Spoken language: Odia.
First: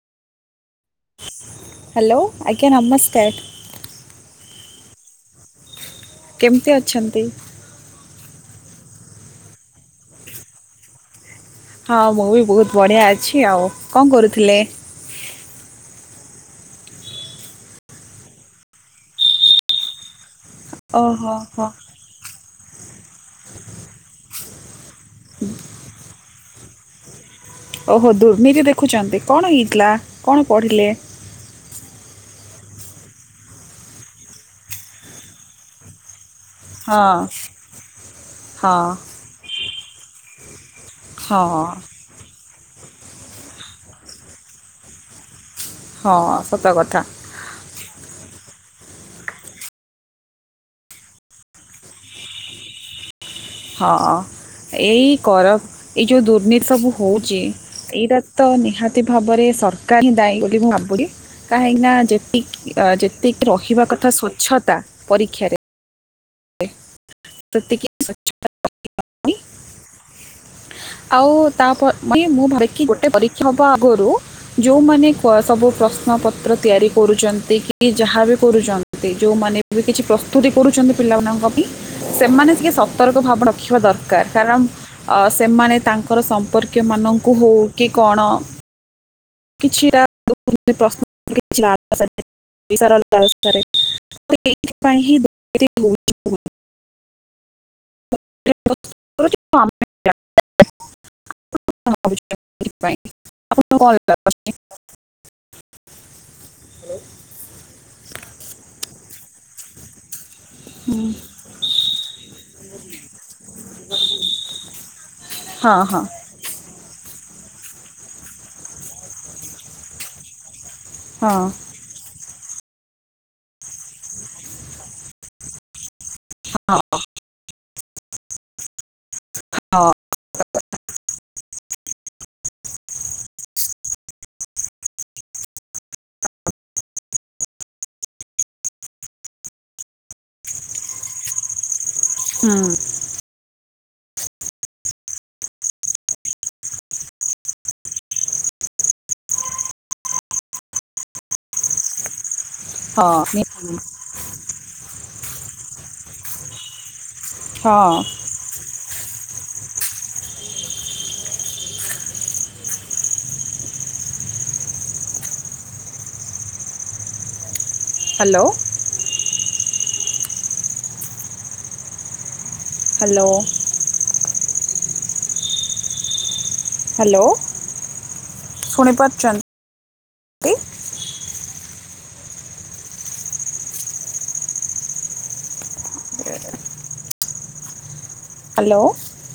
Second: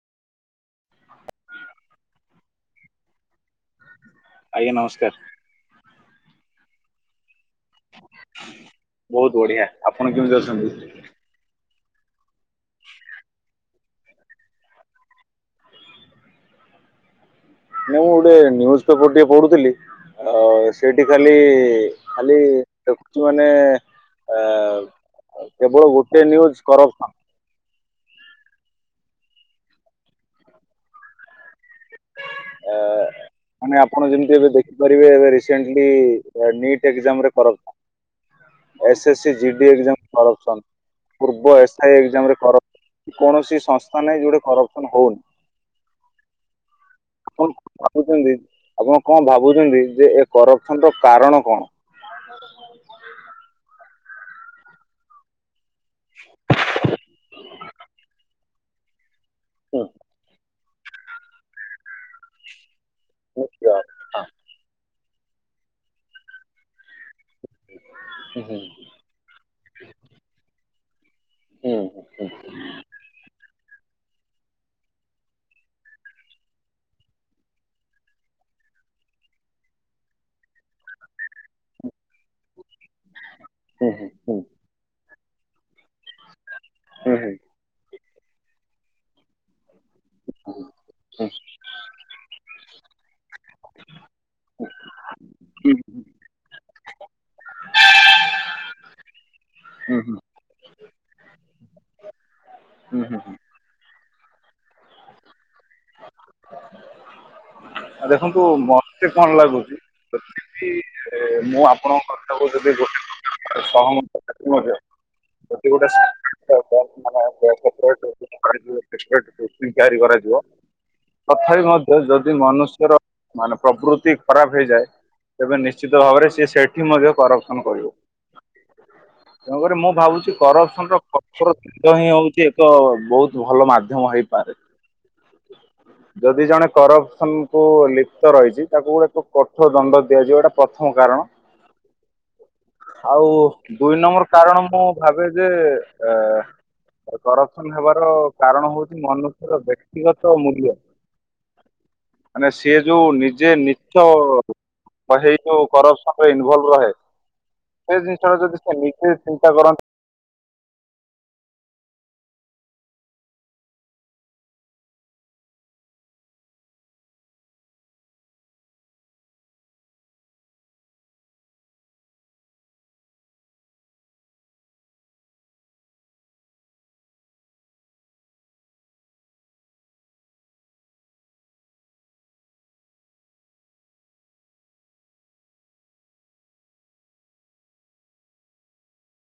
ହାଲୋ ଆଜ୍ଞା ନମସ୍କାର। ଆଜ୍ଞା ନମସ୍କାର। କେମିତି ଅଛନ୍ତି? ବହୁତ ବଢ଼ିଆ ଆପଣ କେମିତି ଅଛନ୍ତି? ହଁ ମୁଁ ବି [unintelligible] ବହୁତ ବହୁତ ବଢ଼ିଆ ଅଛି ଆଉ କଣ କରୁଥିଲେ? ମୁଁ ଗୋଟିଏ ନ୍ୟୁଜ୍ ପେପର୍ ଟିଏ ପଢ଼ୁଥିଲି ଆଉ ସେଠି ଓହୋ ଖାଲି ହୋ ଖାଲି ଦେଖୁଛି ମାନେ ଅ [unintelligible] କେବଳ ଗୋଟେ ସେ ନ୍ୟୁଜ୍ କର ହାଁ [unintelligible] ଓ ହୋ ଦୁର୍ନୀତି ଦେଖୁଚନ୍ତି କଣ ହେଇଥିଲା? କଣ ପଢ଼ିଲେ? ଆ ମାନେ ଆପଣ ଯେମିତି ଏବେ ଦେଖିପାରିବେ ଏବେ ରିସେଣ୍ଟେଲି ଏ ନିଟ୍ ହଁ ଏକଜାମରେ ଫରକ ହଁ ଏସେଶୀ- ଜିଡ଼ି ଏକଯାମ୍ ଫରକ କଣ? ହଁ ପୂର୍ବ ଏସାଇ ଏକଯାମରେ ଫରକ କି କୌଣସି ସଂସ୍ଥା ନାହିଁ ଯୋଉଟେ କରସନ୍ ହୋଉନି- ହଁ ସତ କଥା- ଆପଣ ଭାବୁଛନ୍ତି ଆପଣ କଣ ଭାବୁଛନ୍ତି ଯେ ଏ କରଖଣ୍ଡ କାରଣ କଣ? [unintelligible] [unintelligible] ହଁ ଏଇ କର- ଏଇ ଯୋଉ ଦୁର୍ନୀତି ସବୁ ହୋଉଚି ଏଇଟା ତ ନିହାତ- ତି ଭାବରେ ହୁଁ। ସରକାର ହିଁ ଦାୟୀ ବୋଲି ମୁଁ ଭାବୁଡ଼ି କାହିଁକି ନା ଯେ- ତି ଅ ଯେତିକି ନିଶ୍ଚୟ। ରହିବା କଥା ହଁ ସ୍ଵଚ୍ଛତା ପରୀକ୍ଷାରେ- ଏ ପ୍ରତିକି ହୁଁ ସ୍ବଚ୍ଛତା ହୁଁ। [inaudible] ଆଉ ତାଆ ହୁଁ, ପ ହୁଁ। ବି ମୁଁ ଭାବି ଦେଖି ଗୋଟେ ପରୀକ୍ଷା ହବା ଆଗୁରୁ- ଯୋଉମାନେ ପ ସବୁ ପ୍ରଶ୍ନ ପତ୍ର ତିଆରି କରୁଚନ୍ତି କି ଯାହା ବି କରୁଚ୍ ନ୍ତି ଯୋଉମାନେ ବି କିଛି ପ୍ରସ୍ତୁତି କରୁଛନ୍ତି- ପିଲାମାନଙ୍କ ବି ସେମାନେ ସିଏ ସତର୍କ ଭାବ ରଖିବା ଦରକାର କାରଣ- ଅ ସେମାନେ ତାଙ୍କର ସମ୍ପର୍କୀୟମାନଙ୍କୁ ହୋଉ କି କଣ? କିଛିଟା ଦୋ [unintelligible] [inaudible] [unintelligible] ଥିପାଇଁ ହିଁ ଦୋ ଦେଖନ୍ତୁ [unintelligible] [unintelligible] [inaudible] ପଣ ଚିବା [unintelligible] [inaudible] [inaudible] ଆ ଦେଖନ୍ତୁ ମତେ କଣ ଲାଗୁଚି ଯଦି- କିଏ ମୁଁ ଆପଣଙ୍କ କଥାକୁ ଯଦି ଗୋ [inaudible] ସହମ [unintelligible] ହଁ ଯଦି ହଁ ଗୋଟ [inaudible] [unintelligible] ମାନେ ଗଣେଶ ଠାକୁର ତିଆରି [unintelligible] କରାଯିବ- ହଁ ତଥାପି ମଧ୍ୟ ଯଦି ମନୁଷ୍ୟର ମାନେ ପ୍ରଭୃତି ଖରାପ ହେଇଯାଏ ତେବେ ନିଶ୍- ନିଶ୍ଚିତ ଭାବରେ ସିଏ ସେଠି ମଧ୍ୟ କରକ୍ସନ କରିବ। ତେଣୁକରି ହଁ ମୁଁ ଭାବୁଛି କରକ୍ସନର କକ୍ଷର କେହୁଁ ହୋଉଛି ଏକ ବୋହୁତ୍ ଭଲ ମାଧ୍ୟମ ହେଇପାରେ- ଯଦି ଜଣେ କରସନ୍ କୁ ଲିପ୍ତ ରହିଛି ତାକୁ ଏକ କଠୋର ଦଣ୍ଡ ଦିଆଯିବା ଟା ପ୍ରଥମ କାରଣ- [inaudible] ହୁଁ- ଆଉ ଦୁଇ ନମ୍ବର କାରଣ ମୁଁ ଭାବେ ଯେ ଆ- କରକ୍ସନ ହେବାର କାରଣ ହୋଉଛି ମନୁଷ୍ୟର ବ୍ୟକ୍ତିଗତ୍! ତଅ ମୂଲ୍ୟ ମାନେ ସିଏ ଯୋଉ ହଁ ନି ନିଜେ ନିଜ୍! ତଅ ହେଇ ଯୋଉ ପର୍ସପର୍ରେ ଇନ୍ଭଲଭ ରହେ। ହଁ ସେ ଜିନିଷଟା ଯଦି ସେ ନିଜେ ଚିନ୍ତା କରନ୍ତ୍! ହ୍ୟାଲୋ ହ୍ୟାଲୋ ହ୍ୟାଲୋ ଶୁଣି ପାରୁଚନ୍ତ୍। ହ୍ୟାଲୋ